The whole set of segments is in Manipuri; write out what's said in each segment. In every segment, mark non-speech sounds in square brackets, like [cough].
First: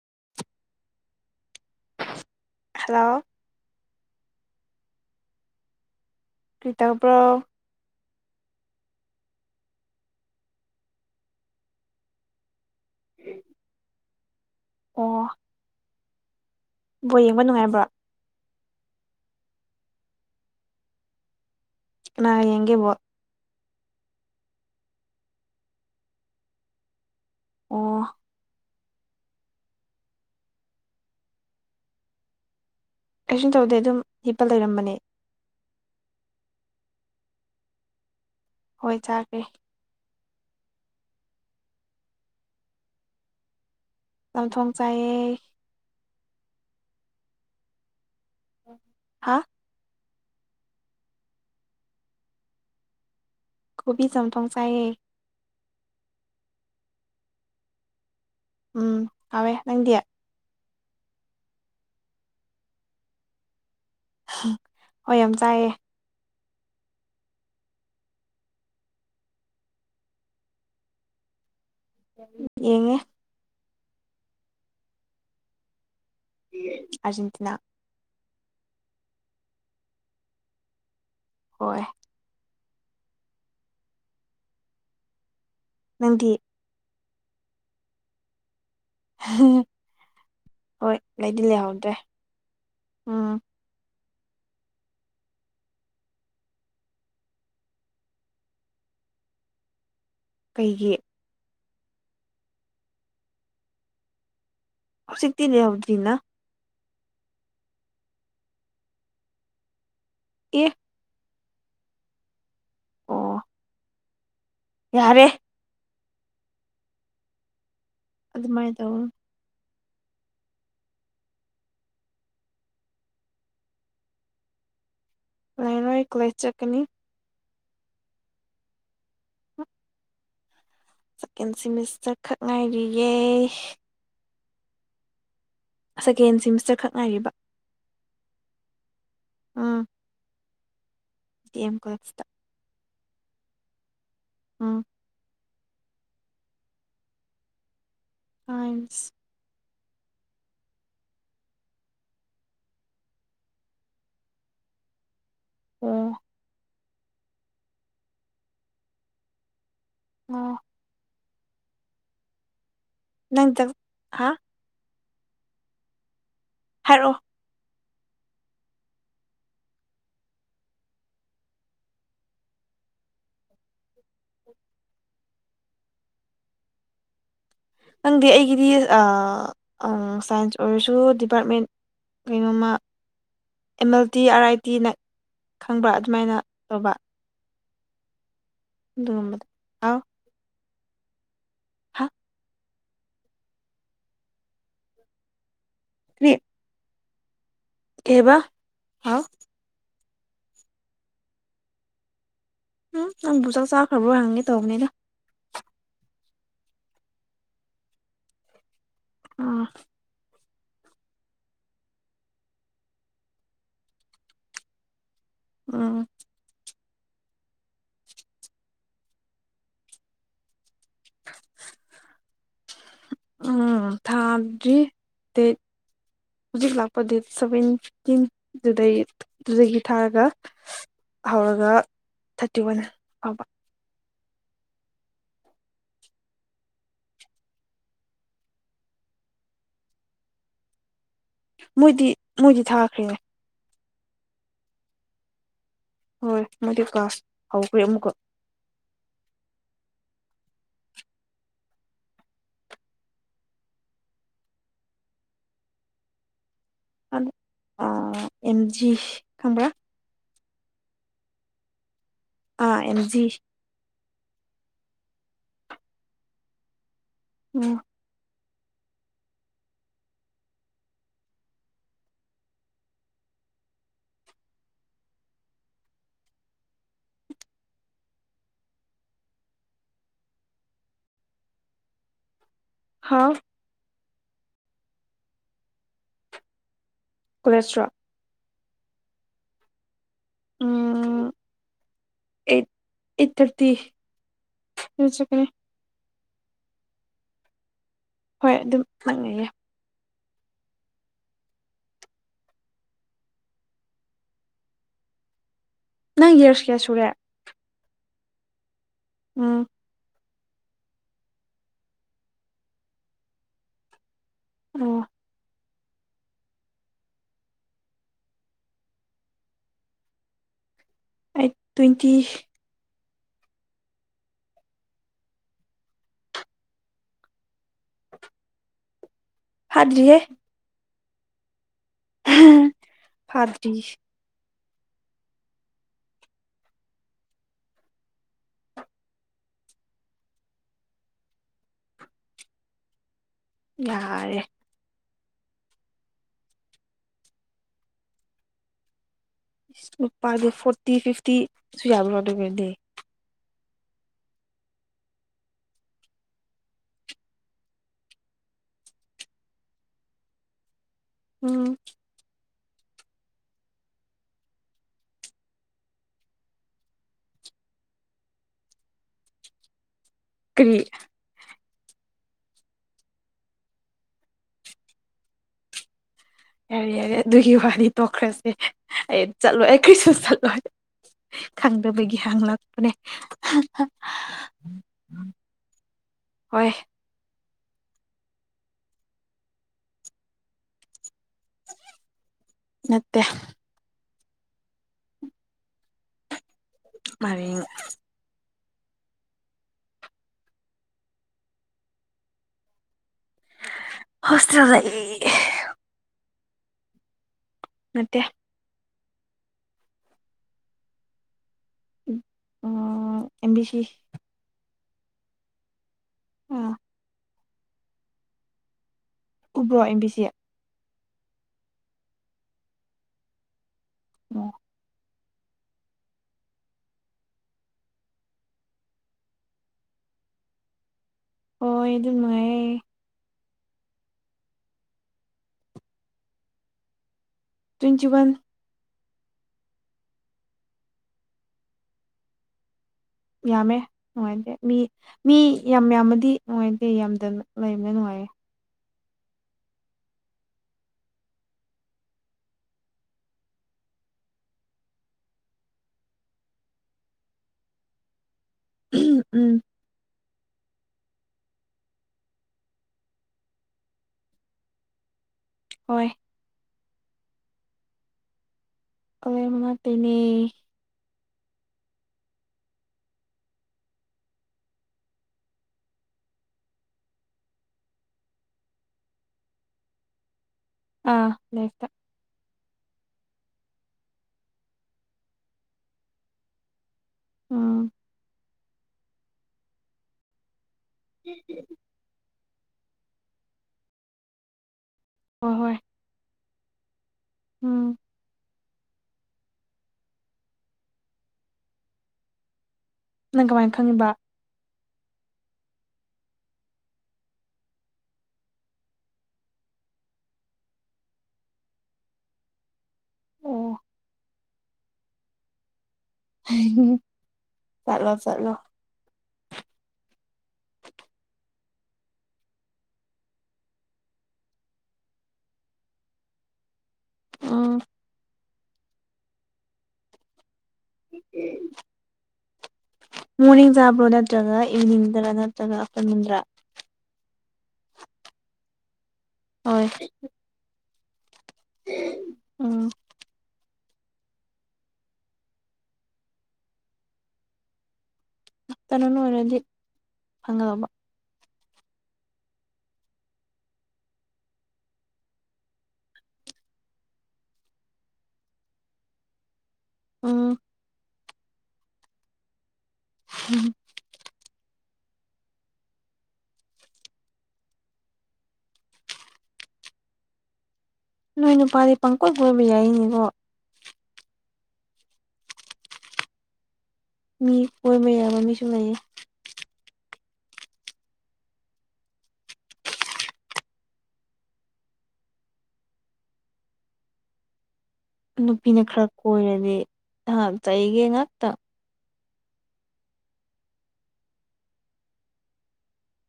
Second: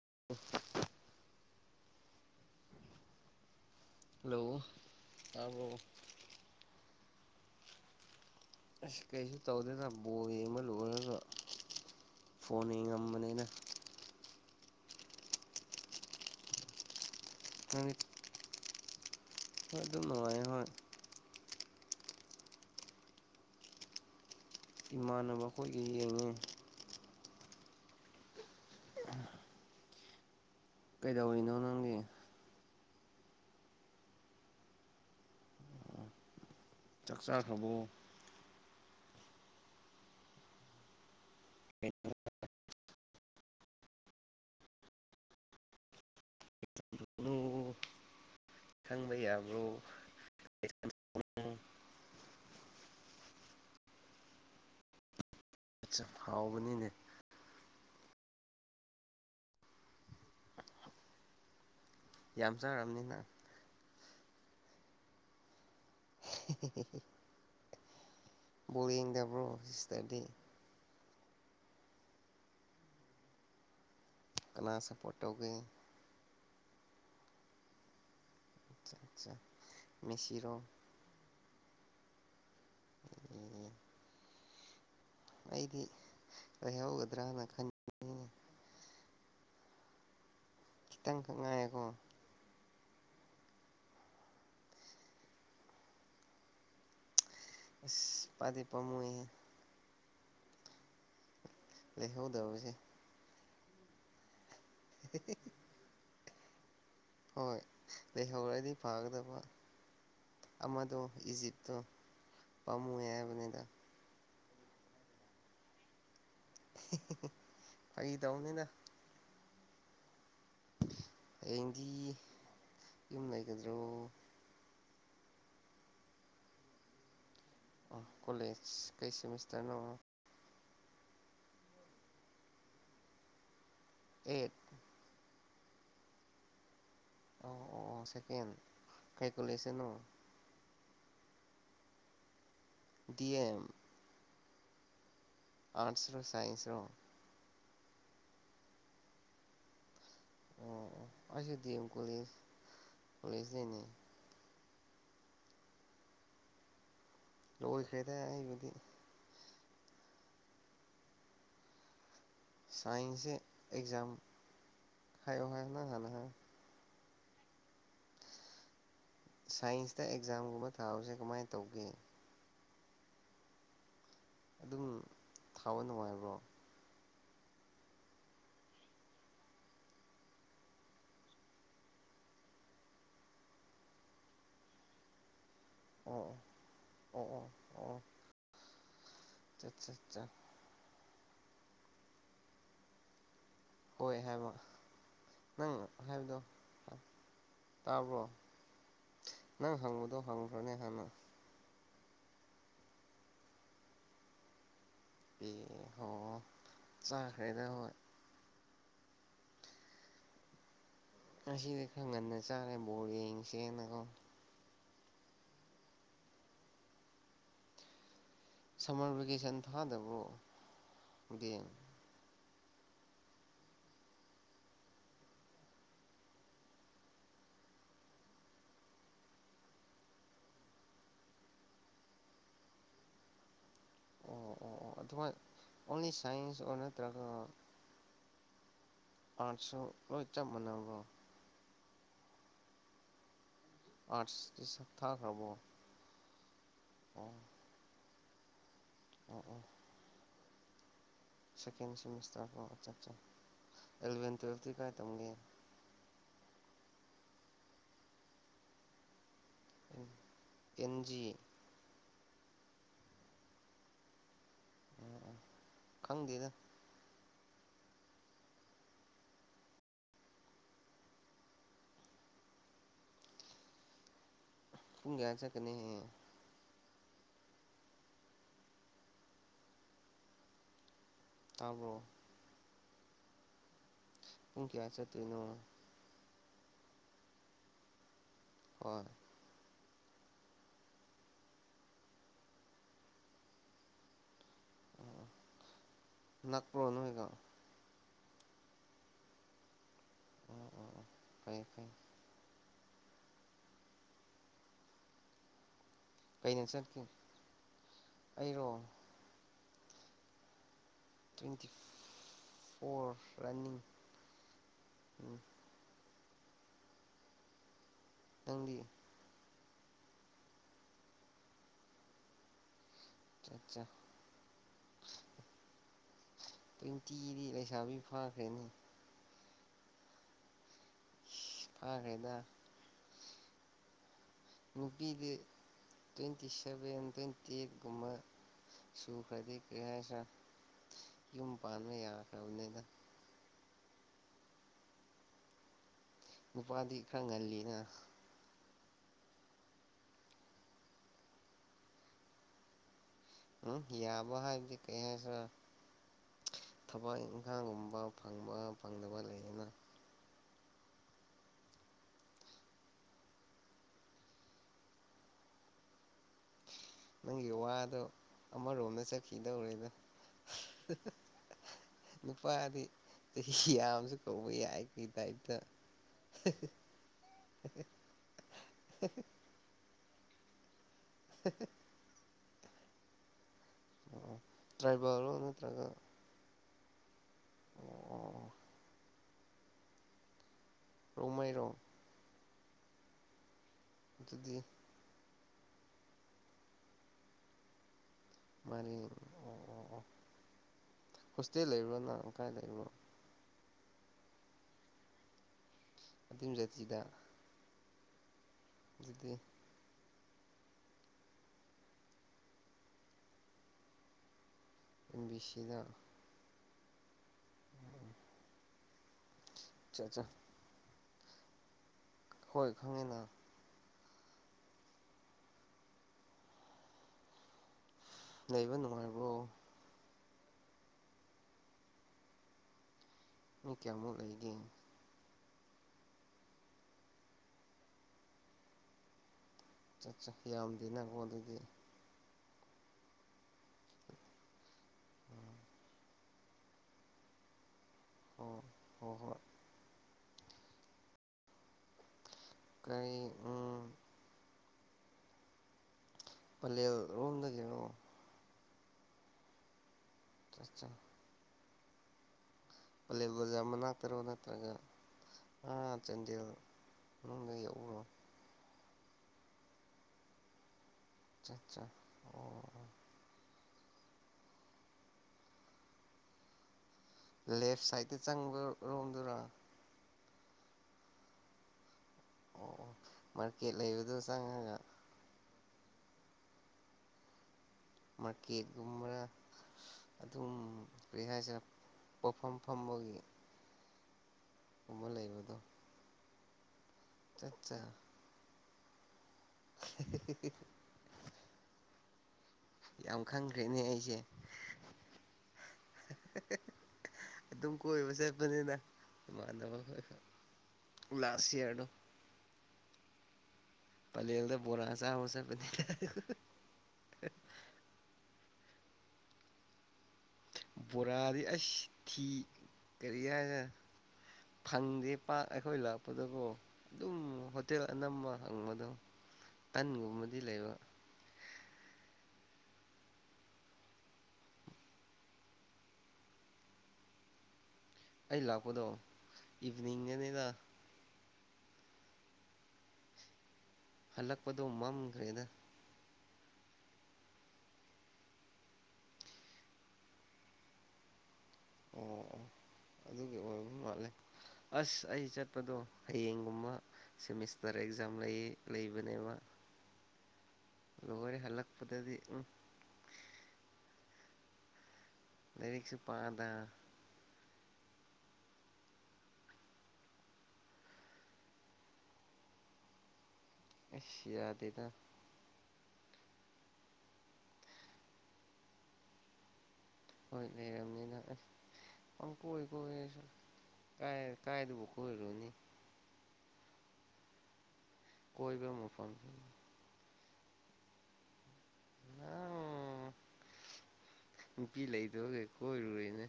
[inaudible] ꯍꯜꯂꯣ ꯍꯜꯂꯣ ꯇꯕ꯭ꯔꯣ? ꯀ꯭ꯔꯤꯇꯧꯕ꯭ꯔꯣ ꯑꯁ ꯀꯩꯁꯨ ꯇꯧꯗꯦꯗ ꯕꯣꯜ ꯌꯦꯡꯕ ꯂꯣꯏꯔꯒ ꯕꯣꯜꯅ ꯉꯝꯕꯅꯤꯅ ꯑꯣ ꯕꯣꯜ ꯌꯦꯡꯕ ꯅꯨꯡꯉꯥꯏꯕ꯭ꯔꯣ ꯅꯪꯗꯤ ꯍꯣꯏ ꯑꯗꯨꯝ ꯅꯨꯡꯉꯥꯏ ꯀꯥꯅꯒ ꯌꯦꯡꯒꯦ ꯕꯣꯜ ꯏꯃꯥꯟꯅꯕ ꯑꯩꯈꯣꯏꯈꯩ ꯌꯦꯡꯉꯤ ꯑꯣ ꯀꯩꯗꯧꯔꯤꯅꯣ ꯅꯪꯒꯤ ꯀꯩꯁꯨꯝ ꯇꯧꯗꯦ ꯑꯗꯨꯝ ꯍꯤꯞꯄ ꯂꯩꯔꯝꯕꯅꯦ ꯆꯥꯛ ꯆꯥꯥꯈ꯭ꯔꯕꯣ ꯍꯣꯏ ꯆꯥꯔꯦ ꯆꯝꯊꯣꯡ ꯆꯥꯏ ꯀꯩꯅꯣ ꯈꯪꯕ ꯍꯥ ꯌꯥꯕ꯭ꯔꯣ ꯀꯣꯕꯤ ꯆꯝꯊꯣꯡ ꯆꯥꯏꯌꯦ꯫ ꯍꯥꯎꯕꯅꯤꯅꯦ ꯎꯝ ꯍꯥꯎꯋꯦ ꯅꯪꯗꯤ ꯌꯥꯝ ꯆꯥꯔꯕꯅꯤꯅ ꯍꯣꯏ ꯌꯥꯝ ꯆꯥꯏꯌꯦ ꯕꯣꯜ ꯌꯦꯗꯕ꯭ꯔꯣ ꯁꯤꯁꯇꯔꯗꯤ ꯌꯦꯡꯉꯦ ꯀꯅꯥ ꯁꯞꯄ꯭ꯔꯣꯠ ꯇꯧꯒꯦ ꯑꯔꯖꯦꯟꯇꯤꯅꯥ ꯃꯤꯁꯤꯔꯣ ꯍꯣꯏ ꯑꯦ ꯑꯩꯗꯤ ꯅꯪꯗꯤ ꯂꯩꯍꯧꯒꯗ꯭ꯔꯅ ꯈꯟꯕꯅꯤꯅꯦ ꯍꯣꯏ ꯈꯤꯇꯪꯈꯛ ꯂꯩꯗꯤ ꯉꯥꯏꯔꯦꯀꯣ ꯂꯩꯍꯧꯗ꯭ꯔꯦ ꯄꯥꯝꯗꯤ ꯄꯥꯝꯃꯨꯏꯑꯦ ꯀꯩꯒꯤ ꯂꯩꯍꯧꯗꯕꯒꯤ ꯍꯧꯖꯤꯛꯇꯤ [unintelligible] ꯍꯣꯏ ꯂꯩꯍꯧꯔꯗꯤ ꯐꯥꯒꯗꯕ ꯑꯦ ꯑꯃꯗꯣ ꯏꯖꯤꯞ ꯄꯥꯝꯃꯨꯏꯑꯦ ꯑꯣ ꯍꯥꯏꯕꯅꯤꯗ ꯌꯥꯔꯦ ꯐꯥꯒꯤ ꯇꯧꯅꯤꯗ ꯑꯗꯨꯃꯥꯏꯅ ꯇꯧ ꯍꯌꯦꯡꯗꯤ ꯌꯨꯝ ꯂꯩꯒꯗ꯭ꯔꯣ ꯂꯩꯔꯣꯏ ꯑꯩ ꯀꯣꯂꯦꯖ ꯆꯠꯀꯅꯤ ꯀꯣꯂꯦꯖ ꯀꯩ ꯁꯦꯃꯤꯁꯇꯔ ꯅꯣ ꯁꯦꯀꯦꯟ ꯁꯤꯃꯤꯁꯇꯔ ꯈꯛ ꯉꯥꯏꯔꯤꯌꯦ ꯑꯦ ꯁꯦꯀꯦꯟ ꯁꯤꯃꯤꯁꯇꯔ ꯈꯛ ꯉꯥꯏꯔꯤꯕ ꯑꯦ ꯀꯩ ꯎꯝ ꯀꯣꯂꯦꯖꯇꯅꯣ ꯗꯤ ꯑꯦꯝ ꯀꯦꯂꯦꯖꯇ ꯗꯤ ꯑꯦꯝ ꯑꯝ ꯑꯔꯠꯁ ꯔꯣ ꯁꯥꯏꯟꯁ ꯔꯣ ꯁꯥꯏꯟꯁ ꯑꯣ ꯑꯩꯁꯨ ꯗꯤ ꯑꯦꯝ ꯀꯣꯂꯦꯖ ꯀꯣꯂꯦꯖꯇꯩꯅꯤ ꯑꯣ ꯂꯣꯏꯈ꯭ꯔꯦꯗ ꯑꯩꯕꯨꯗꯤ ꯑꯣ ꯁꯥꯏꯟꯁꯁꯦ ꯅꯪ ꯆꯥꯛ ꯑꯦꯛꯖꯝ ꯍꯥ ꯍꯥꯏꯌꯣ ꯍꯥꯏꯌꯣ ꯅꯪ ꯍꯥꯟꯅ ꯍꯥꯏꯌꯣ ꯍꯥꯏꯔꯛꯑꯣ ꯁꯥꯏꯟꯁꯇ ꯑꯦꯛꯖꯥꯝꯒꯨꯝꯕ ꯊꯥꯕꯁꯦ ꯀꯃꯥꯏ ꯇꯧꯒꯦ ꯑꯗꯨꯝ ꯊꯥꯕ ꯅꯨꯡꯉꯥꯏꯕ꯭ꯔꯣ ꯈꯪꯗꯦ ꯑꯩꯒꯤꯗꯤ ꯑꯥ ꯑꯪ ꯁꯥꯏꯟꯁ ꯑꯣꯏꯔꯁꯨ ꯗꯤꯄꯥꯔꯠꯃꯦꯟ ꯀꯩꯅꯣꯃ M L T R I ꯇꯤꯅ ꯈꯪꯕ꯭ꯔꯥ ꯑꯗꯨꯃꯥꯏꯅ ꯑꯣ ꯇꯧꯕ ꯑꯣ ꯑꯣ ꯑꯣ ꯑꯣ ꯑꯗꯨꯒꯨꯝꯕꯗꯣ ꯆꯠ ꯆꯠ [unintelligible] ꯆꯥ ꯍꯥ ꯍꯣꯏ ꯍꯥꯏꯕ ꯅꯪ ꯀꯔꯤ ꯍꯥꯏꯕꯗꯣ ꯇꯥꯕ꯭ꯔꯣ ꯀꯩꯕ ꯍꯥꯎ ꯅꯪ ꯍꯪꯕꯗꯣ ꯍꯪꯈ꯭ꯔꯣꯅꯦ ꯍꯥꯟꯅ ꯁꯨꯝ ꯅꯪꯕꯨ ꯆꯥꯛ ꯆꯥꯈ꯭ꯔꯕꯣꯏ ꯍꯪꯒꯦ ꯇꯧꯕꯅꯤꯗ ꯑꯣ ꯍꯣ ꯆꯥꯈ꯭ꯔꯦꯗ ꯍꯣꯏ ꯑꯝ ꯉꯁꯤꯗꯤ ꯈꯔ ꯉꯟꯅ ꯆꯥꯔꯦ ꯕꯣꯜ ꯌꯦꯡꯁꯦꯅꯀꯣ ꯑꯝ ꯁꯃꯔ ꯚꯦꯀꯦꯁꯟ ꯊꯥꯗꯕꯔꯣ [unintelligible] ꯎꯝ ꯊꯥꯗ꯭ꯔꯤ ꯗꯦꯠ ꯍꯧꯖꯤꯛ ꯂꯥꯛꯄ ꯗꯦꯠ ꯁꯕꯦꯟꯇꯤꯟꯗꯨꯗꯩ ꯑꯗꯨꯗꯒꯤ ꯊꯥꯔꯒ ꯍꯧꯔꯒ ꯊꯥꯔꯇꯤ ꯋꯥꯟ ꯐꯥꯎꯕ ꯑꯣ ꯑꯣ ꯑꯣ ꯑꯗꯨ ꯍꯣꯏ ꯑꯣꯟꯂꯤ ꯁꯥꯏꯟꯁ ꯑꯣꯔ ꯅꯠꯇ꯭ꯔꯒ ꯑꯥꯔꯠꯁꯨ ꯂꯣꯏ ꯆꯞ ꯃꯥꯅꯕꯣ ꯃꯣꯏꯗꯤ ꯃꯣꯏꯗꯤ ꯊꯈ꯭ꯔꯦ ꯑꯥ꯭ꯔꯠ ꯊꯈ꯭ꯔꯕꯣ ꯍꯣꯏ ꯃꯣꯏꯗꯤ ꯀ꯭ꯂꯥꯁ ꯍꯧꯈ꯭ꯔꯦ ꯑꯃꯨꯛꯀ ꯑꯣ ꯑꯣ ꯁꯦꯀꯦꯟ ꯁꯦꯃꯤꯁꯇꯔ ꯀꯣ ꯑꯆꯥꯆꯥ ꯏꯂꯚꯦꯟ ꯇ꯭ꯋꯦꯞꯇꯤ ꯀꯥꯏ ꯊꯝꯒꯦ [inaudible] ꯑꯗ ꯑꯥ ꯑꯦꯝꯖꯤ ꯈꯪꯕ꯭ꯔ ꯑꯦꯟ ꯖꯤ ꯑꯥ ꯑꯦꯝꯖꯤ ꯑꯣ ꯑꯣ ꯈꯪꯗꯦꯗ ꯑꯣ ꯄꯨꯡ ꯄꯌꯥ ꯆꯠꯀꯅꯤ ꯍꯌꯦꯡ ꯇꯕ꯭ꯔꯣ ꯍꯥꯥꯎ ꯄꯨꯡ ꯀꯌꯥ ꯆꯠꯇꯣꯏꯅꯣ ꯀꯣꯂꯦꯁꯇ꯭ꯔꯣ ꯍꯣꯏ [inaudible] ꯑꯦꯠ ꯑꯦꯠ ꯊꯥꯔꯇꯤ ꯗꯨ ꯆꯠꯀꯅꯤ ꯅꯥꯛꯄ꯭ꯔꯣ ꯅꯣꯏꯒ ꯍꯣꯏ ꯑꯗꯨꯝ ꯅꯛꯅꯩꯌꯦ ꯎꯝ ꯎꯝ ꯐꯩ ꯐꯩ ꯅꯪ ꯀꯩꯅ ꯌꯥꯔꯁ ꯀꯌꯥ ꯆꯠꯀꯦ ꯁꯨꯔꯦ ꯑꯩꯔꯣ ꯑꯥ ꯇ꯭ꯋꯦꯟꯇꯤ ꯐꯣꯔ ꯔꯟꯅꯤꯡ ꯑꯣ ꯎꯝ ꯅꯪꯗꯤ ꯑꯩꯠ ꯇ꯭ꯋꯦꯟꯇꯤ ꯑꯠꯆꯥ ꯆꯥ ꯇ꯭ꯋꯦꯟꯇꯤꯗꯤ ꯂꯩꯁꯥꯕꯤ ꯐꯥꯈ꯭ꯔꯦꯅꯦ ꯐꯥꯗ꯭ꯔꯤꯍꯦ ꯏꯁ ꯐꯥꯈ꯭ꯔꯦꯗ ꯐꯥꯗ꯭ꯔꯤ ꯅꯨꯄꯤꯗꯤ ꯇ꯭ꯋꯦꯟꯇꯤ ꯁꯚꯦꯟ ꯇ꯭ꯋꯦꯟꯇꯤ ꯑꯦꯠꯀꯨꯝꯕ ꯁꯨꯈ꯭ꯔꯗꯤ ꯀꯩ ꯍꯥꯏꯁꯤꯔ ꯌꯨꯝ ꯄꯥꯟꯕ ꯌꯥꯈ꯭ꯔꯕꯅꯦꯗ ꯌꯥꯔꯦ ꯅꯨꯄꯥꯗꯤ ꯈꯔ ꯉꯜꯂꯤꯅ ꯏꯁ ꯅꯨꯄꯥꯗꯤ ꯐꯣꯔꯇꯤ ꯐꯤꯐꯇꯤꯁꯨ ꯌꯥꯕ꯭ꯔꯣ ꯑꯗꯨ ꯑꯣꯏꯗꯤ ꯎꯝ ꯌꯥꯕ ꯍꯥꯏꯗꯤ ꯀꯩꯍꯥꯏꯁꯤꯔ ꯊꯕꯛ ꯏꯪꯈꯥꯡꯒꯨꯝꯕ ꯐꯪꯕ ꯐꯪꯗꯕ ꯂꯩꯗꯅ ꯎꯝ ꯅꯪꯒꯤ ꯋꯥꯗꯣ ꯑꯃꯔꯣꯝꯗ ꯆꯠꯈꯤꯗꯧꯔꯦꯗ ꯀ꯭ꯔꯤ ꯅꯨꯄꯥꯗꯤ ꯆꯍꯤ ꯌꯥꯝꯁꯨ ꯀꯧꯕ ꯌꯥꯏ ꯀꯩ ꯇꯥꯏꯞꯇ ꯌꯥꯔꯦ ꯌꯥꯔꯦ ꯑꯗꯨꯒꯤ ꯋꯥꯗꯤ ꯇꯣꯛꯈ꯭ꯔꯁꯦ ꯑꯩ ꯆꯠꯂꯣꯏ ꯑꯩ ꯀꯔꯤꯁꯨ ꯆꯠꯂꯣꯏ ꯈꯪꯗꯕꯒꯤ ꯍꯪꯂꯛꯄꯅꯦ ꯇ꯭ꯔꯥꯏꯕꯦꯜꯔꯣ ꯅꯠꯇ꯭ꯔꯒ ꯍꯣꯏ [unintelligible] ꯔꯣꯡꯃꯩꯔꯣ ꯅꯠꯇꯦ ꯑꯗꯨꯗꯤ ꯃꯥꯔꯤꯡ ꯃꯥꯔꯤꯡ ꯑꯣ ꯑꯣ ꯑꯣ ꯍꯣꯁꯇꯦꯜ ꯂꯩꯕ꯭ꯔꯣ ꯅꯪ ꯀꯥꯏ ꯂꯩꯕ꯭ꯔꯣ ꯍꯣꯁꯇꯦꯜ ꯂꯩ ꯑꯗꯨꯝ ꯖꯥꯇꯤꯗ ꯅꯠꯇꯦ ꯑꯗꯨꯗꯤ ꯑꯣ M B C M B C ꯗ ꯑꯥ ꯀꯨꯕ꯭ꯔꯣ ꯑꯦꯝ ꯕꯤ ꯆꯠ ꯁꯤ ꯆꯠ ꯍꯣꯏ ꯈꯪꯉꯦꯅ ꯑꯣ ꯂꯩꯕ ꯅꯨꯉꯥꯢꯕꯔꯣ ꯍꯣꯏ ꯑꯗꯨꯝ ꯅꯨꯉꯥꯢꯌꯦ ꯃꯤ ꯀꯌꯥꯃꯨꯛ ꯂꯩꯒꯦ ꯇ꯭ꯋꯦꯟꯇꯤ ꯋꯥꯟ ꯆꯥꯠ ꯆꯥ ꯌꯥꯝꯗꯦꯅ ꯀꯣ ꯑꯗꯨꯗꯤ ꯌꯥꯝꯃꯦ ꯅꯨꯡꯉꯥꯏꯇꯦ ꯃꯤ ꯃꯤ ꯌꯥꯝ ꯌꯥꯝꯃꯗꯤ ꯅꯨꯡꯉꯥꯏꯇꯦ ꯌꯥꯝꯗꯅ ꯂꯩ ꯂꯩꯕ ꯅꯨꯡꯉꯥꯢꯌꯦ ꯍꯣ ꯍꯣꯏ ꯀꯔꯤ ꯎꯝ ꯄꯂꯦꯜ ꯔꯣꯝꯗꯒꯤꯔꯣ ꯎꯝ ꯆꯥ ꯆꯥ ꯄꯂꯦꯜ ꯕꯖꯔ ꯃꯅꯥꯛꯇꯔꯣ ꯅꯠꯇ꯭ꯔꯒ ꯑꯥ ꯍꯣꯏ ꯆꯟꯗꯦꯜ ꯃꯅꯨꯡꯗ ꯌꯥꯎꯕꯔꯣ ꯄꯂꯦꯟ ꯃꯅꯛꯇꯩꯅꯦ ꯑꯆꯥ ꯑꯆꯥ ꯑꯣ ꯂꯦꯐ ꯁꯥꯏꯗꯇ ꯆꯪꯕ ꯔꯣꯝꯗꯨꯔ ꯑꯥ ꯂꯦꯞꯇ ꯑꯣ ꯑꯣ ꯃꯥꯔꯀꯦꯠ ꯂꯩꯕꯗꯣ ꯆꯪꯉꯒ ꯎꯝ ꯃꯥꯔꯀꯦꯠꯒꯨꯝꯕ ꯑꯗꯨꯝ ꯀꯔꯤ ꯍꯥꯏꯁꯤꯔ ꯄꯣꯠꯐꯝ ꯐꯝꯕꯒꯤ ꯒꯨꯝꯕ ꯍꯣꯏ ꯂꯩꯕꯗꯣ ꯍꯣꯏ ꯆꯠ ꯆꯥ ꯎꯝ [unintelligible] ꯌꯥꯝ ꯅꯪ ꯀꯃꯥꯏꯅ ꯈꯪꯈ꯭ꯔꯦꯅꯦ ꯈꯪꯉꯤꯕ ꯑꯩꯁꯦ ꯑꯗꯨꯝ ꯀꯣꯏꯕ ꯆꯠꯄꯅꯤꯅ ꯏꯃꯥꯟꯅꯕ ꯈꯣꯏꯒ ꯂꯥꯁ ꯏꯌꯔꯗꯣ ꯑꯣ ꯄꯂꯦꯜꯗ ꯕꯣꯔꯥꯥ ꯆꯥꯕ ꯆꯠꯄꯅꯤꯗ ꯆꯠꯂꯣ ꯆꯠꯂꯣ ꯕꯣꯔꯥꯗꯤ ꯑꯩꯁ ꯇꯤ ꯀꯔꯤ ꯍꯥꯢꯁꯦꯔ ꯐꯪꯗꯦ ꯄꯥꯛ ꯑꯩꯈꯣꯏ ꯂꯥꯛꯄꯗꯕꯣ ꯑꯗꯨꯝ ꯎꯝ ꯍꯣꯇꯦꯜ ꯑꯅꯝꯕ ꯍꯪꯕꯗꯣ ꯇꯟꯒꯨꯝꯕꯗꯤ ꯂꯩꯕ [unintelligible] ꯃꯣꯔꯅꯤꯡ ꯆꯥꯕ꯭ꯔꯣ ꯅꯠꯇ꯭ꯔꯒ ꯏꯚꯤꯅꯤꯡꯗꯔ ꯅꯠꯇ꯭ꯔꯒ ꯑꯐꯇꯔꯅꯨꯟꯗ꯭ꯔꯥ ꯑꯩ ꯂꯥꯛꯀꯣꯗ ꯍꯣꯏ ꯏꯚꯅꯤꯡꯗꯅꯦꯗ ꯎꯝ ꯍꯜꯂꯛꯄꯗꯣ ꯃꯝꯈ꯭ꯔꯦꯗ ꯅꯇꯅꯣꯅ ꯑꯣꯏꯔꯗꯤ ꯐꯪꯉꯗꯕ ꯑꯣ ꯑꯣ ꯑꯗꯨꯒꯤ ꯑꯣꯏ ꯃꯥꯠꯂꯦ ꯑꯁ ꯑꯩ ꯆꯠꯄꯗꯣ ꯍꯌꯦꯡꯒꯨꯝꯕ ꯁꯦꯃꯤꯁꯇꯔ ꯑꯦꯛꯖꯥꯝ ꯂꯩꯌꯦ ꯂꯩꯕꯅꯦꯕ ꯎꯝ ꯂꯣꯏꯅ ꯍꯜꯂꯛꯄꯗꯗꯤ ꯎꯝ ꯎꯝ ꯂꯥꯏꯔꯤꯛꯁꯨ ꯄꯥꯗ ꯅꯣꯏ ꯅꯨꯄꯥꯗꯤ ꯄꯪꯀꯣꯏꯕ ꯀꯣꯏꯕ ꯌꯥꯏꯅꯦꯕꯣ ꯑꯁ ꯌꯥꯗꯦꯗ ꯃꯤ ꯀꯣꯏꯕ ꯌꯥꯕ ꯃꯤꯁꯨ ꯂꯩꯌꯦ ꯍꯣꯏ ꯂꯩꯔꯝꯅꯤꯗ ꯍꯣꯏ ꯀꯥꯏ ꯀꯥꯗꯕꯨ ꯀꯣꯢꯔꯨꯅꯤ ꯀꯣꯏꯕ ꯅꯨꯄꯤꯅ ꯈꯔ ꯃꯐꯝꯁꯤ ꯀꯣꯏꯔꯗꯤ ꯅꯍꯥꯛ ꯆꯩꯒꯦ ꯉꯥꯛꯇ ꯑꯝ ꯅꯨꯄꯤ ꯂꯩꯗꯣ ꯀꯩ ꯀꯣꯏꯔꯨꯢꯅꯦ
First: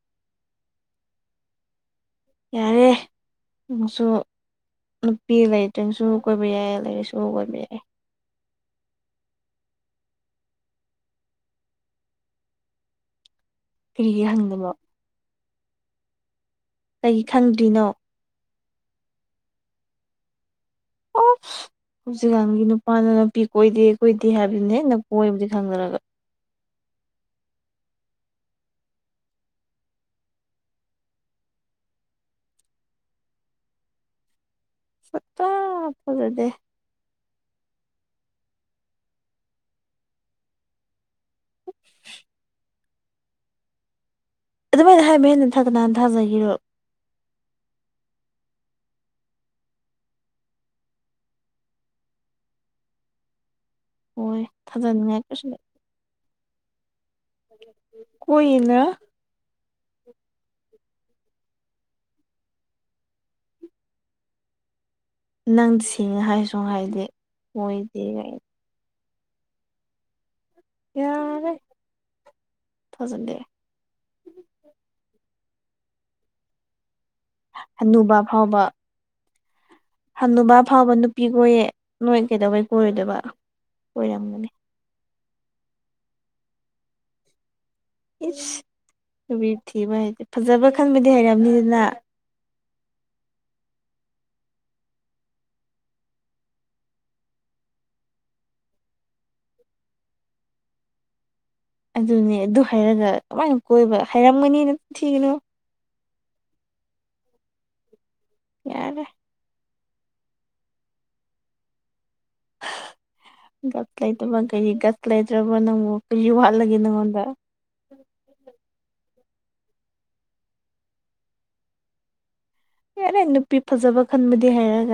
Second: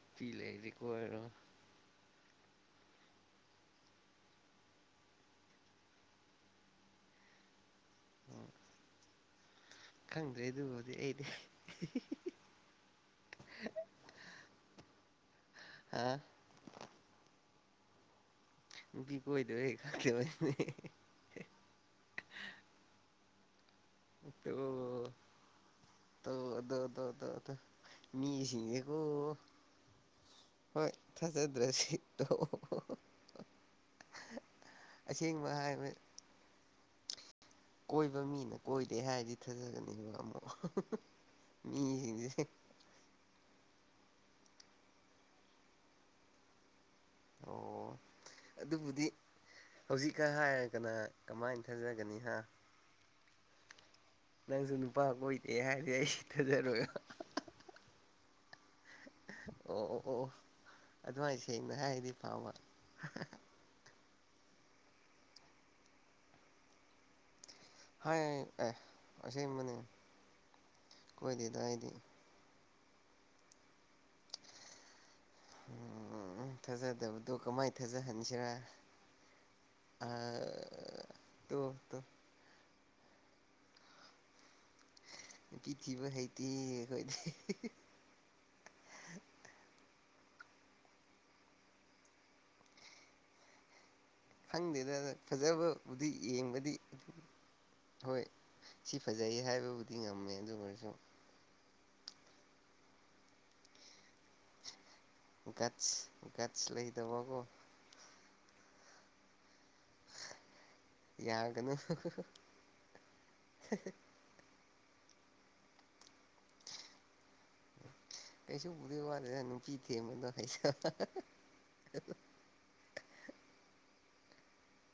ꯅꯨꯄꯤ ꯂꯩꯔꯗꯤ ꯀꯣꯏꯔꯣ ꯌꯥꯔꯦ ꯅꯪꯁꯨ ꯅꯨꯄꯤ ꯂꯩꯇ꯭ꯔꯁꯨ ꯀꯣꯏꯕ ꯌꯥꯏ ꯂꯩꯔꯁꯨ ꯀꯣꯏꯕ ꯌꯥꯏ ꯈꯪꯗ꯭ꯔꯦ ꯑꯗꯨꯕꯨꯗꯤ ꯑꯩꯗꯤ ꯀꯔꯤꯒꯤ ꯍꯪꯗꯕ ꯑꯥ ꯀꯔꯤ ꯈꯪꯗ꯭ꯔꯤꯅꯣ ꯅꯨꯄꯤ ꯀꯣꯏꯗꯕꯩ ꯈꯪꯗꯕꯅꯦ ꯑꯁ ꯍꯧꯖꯤꯛꯀꯥꯟꯒꯤ ꯅꯨꯄꯥꯅ ꯀꯣꯏꯗꯦ ꯀꯣꯏꯗꯦ ꯇꯣ ꯍꯥꯏꯕꯗꯨꯅꯦ ꯅꯪꯀꯣꯏꯕꯨꯗꯤ ꯈꯪꯅꯔꯒ ꯗꯣꯗꯣꯗꯣ ꯗꯣ ꯃꯤꯁꯤꯡꯉꯦꯀꯣ ꯍꯣꯏ ꯊꯖꯗ꯭ꯔꯗꯤ ꯇꯣꯛꯑꯣ ꯁꯨꯛꯊꯥ ꯑꯁꯦꯡꯕ ꯍꯥꯏꯕ ꯊꯥꯖꯗꯦ ꯀꯣꯏꯕ ꯃꯤꯅ ꯀꯣꯏꯗꯦ ꯍꯥꯏꯔꯗꯤ ꯊꯥꯖꯒꯅꯤꯕ ꯑꯃꯛ ꯃꯤꯁꯤꯡꯁꯦ ꯑꯗꯨꯃꯥꯏꯅ ꯍꯥꯏꯕꯦ ꯅꯟꯊꯗ ꯅꯍꯥꯟ ꯊꯥꯖꯒꯦꯔꯣ ꯑꯣ ꯑꯗꯨꯕꯨꯗꯤ ꯍꯧꯖꯤꯛꯀ ꯍꯥꯏꯔꯒꯅ ꯀꯃꯥꯏꯅ ꯊꯥꯖꯒꯅꯤ ꯍꯥ ꯍꯣꯏ ꯅꯪꯁꯨ ꯅꯨꯄꯥ ꯊꯥꯖꯅꯤꯡꯉꯥꯏ ꯀꯩꯁꯨ ꯀꯣꯏꯗꯦ ꯂꯩ ꯍꯥꯏꯗꯤ ꯑꯩ ꯁꯨ ꯊꯖꯥꯔꯣꯏꯕ ꯀꯣꯏꯅ ꯑꯣ ꯑꯣ ꯑꯣ ꯑꯗꯨꯃꯥꯏ ꯁꯦꯡꯅ ꯍꯥꯏꯔꯗꯤ ꯐꯥꯕ ꯅꯪ ꯁꯦꯡꯅ ꯍꯥꯏꯁꯨ ꯍꯥꯏꯗꯦ ꯀꯣꯏꯗꯦ ꯀꯥꯏꯅ ꯍꯥꯏ ꯑꯦ ꯑꯁꯦꯡꯕꯅꯦ ꯀꯣꯏꯗꯤ ꯀꯥꯏꯗꯒꯤ ꯊꯖꯗꯦ ꯎꯝ ꯊꯥꯖꯗꯕꯗꯣ ꯀꯃꯥꯏꯅ ꯊꯥꯖꯍꯟꯁꯤꯔ ꯍꯥꯅꯨꯨꯕꯥ ꯐꯥꯎꯕ ꯅꯨꯄꯤ ꯀꯣꯏꯌꯦ ꯇꯣ ꯇꯣ ꯅꯣꯏ ꯀꯩꯗꯧꯕꯩ ꯀꯣꯏꯔꯣꯏꯗꯣꯏꯕ ꯀꯣꯏꯔꯝꯒꯅꯤ ꯅꯨꯄꯤꯊꯤꯕꯤ ꯍꯩꯇꯦ ꯑꯩꯈꯣꯏꯗꯤ ꯏꯁ ꯅꯨꯄꯤ ꯊꯤꯕ ꯍꯥꯏꯇꯦ ꯐꯖꯕ ꯈꯟꯕꯗꯤ ꯍꯩꯔꯝꯒꯑꯅꯤꯗꯅ ꯈꯪꯗꯦꯗ ꯐꯖꯕꯕꯨꯗꯤ ꯌꯦꯡꯕꯗꯤ ꯍꯣꯏ ꯁꯤ ꯐꯖꯩ ꯍꯥꯏꯕꯕꯨꯗꯤ ꯉꯝꯃꯦ ꯑꯗꯨ ꯑꯣꯏꯔꯁꯨ ꯑꯗꯨꯅꯦ ꯑꯗꯨ ꯍꯥꯏꯔꯒ ꯑꯗꯨꯃꯥꯏꯅ ꯀꯣꯏꯕ ꯍꯥꯏꯔꯝꯒꯅꯤ ꯅꯝ ꯒꯠꯁ ꯒꯠꯁ ꯂꯩꯇꯕꯀꯣ ꯌꯥꯔꯦ ꯌꯥꯒꯅꯨ ꯒꯞ ꯂꯩꯇꯕ ꯀꯩꯔꯤ ꯒꯁ ꯂꯩꯇ꯭ꯔꯕ ꯅꯪꯕꯨ ꯀꯔꯤ ꯋꯥꯠꯂꯒꯦ ꯅꯪꯉꯣꯟꯗ ꯀꯩꯁꯨꯕꯨꯗꯤ ꯋꯥꯠ ꯅꯨꯄꯤꯊꯦꯝꯕꯗꯣ ꯍꯩꯇꯕ ꯌꯥꯔꯦ ꯅꯨꯄꯤ ꯐꯖꯕ ꯈꯟꯕꯗꯤ ꯍꯩꯔꯒ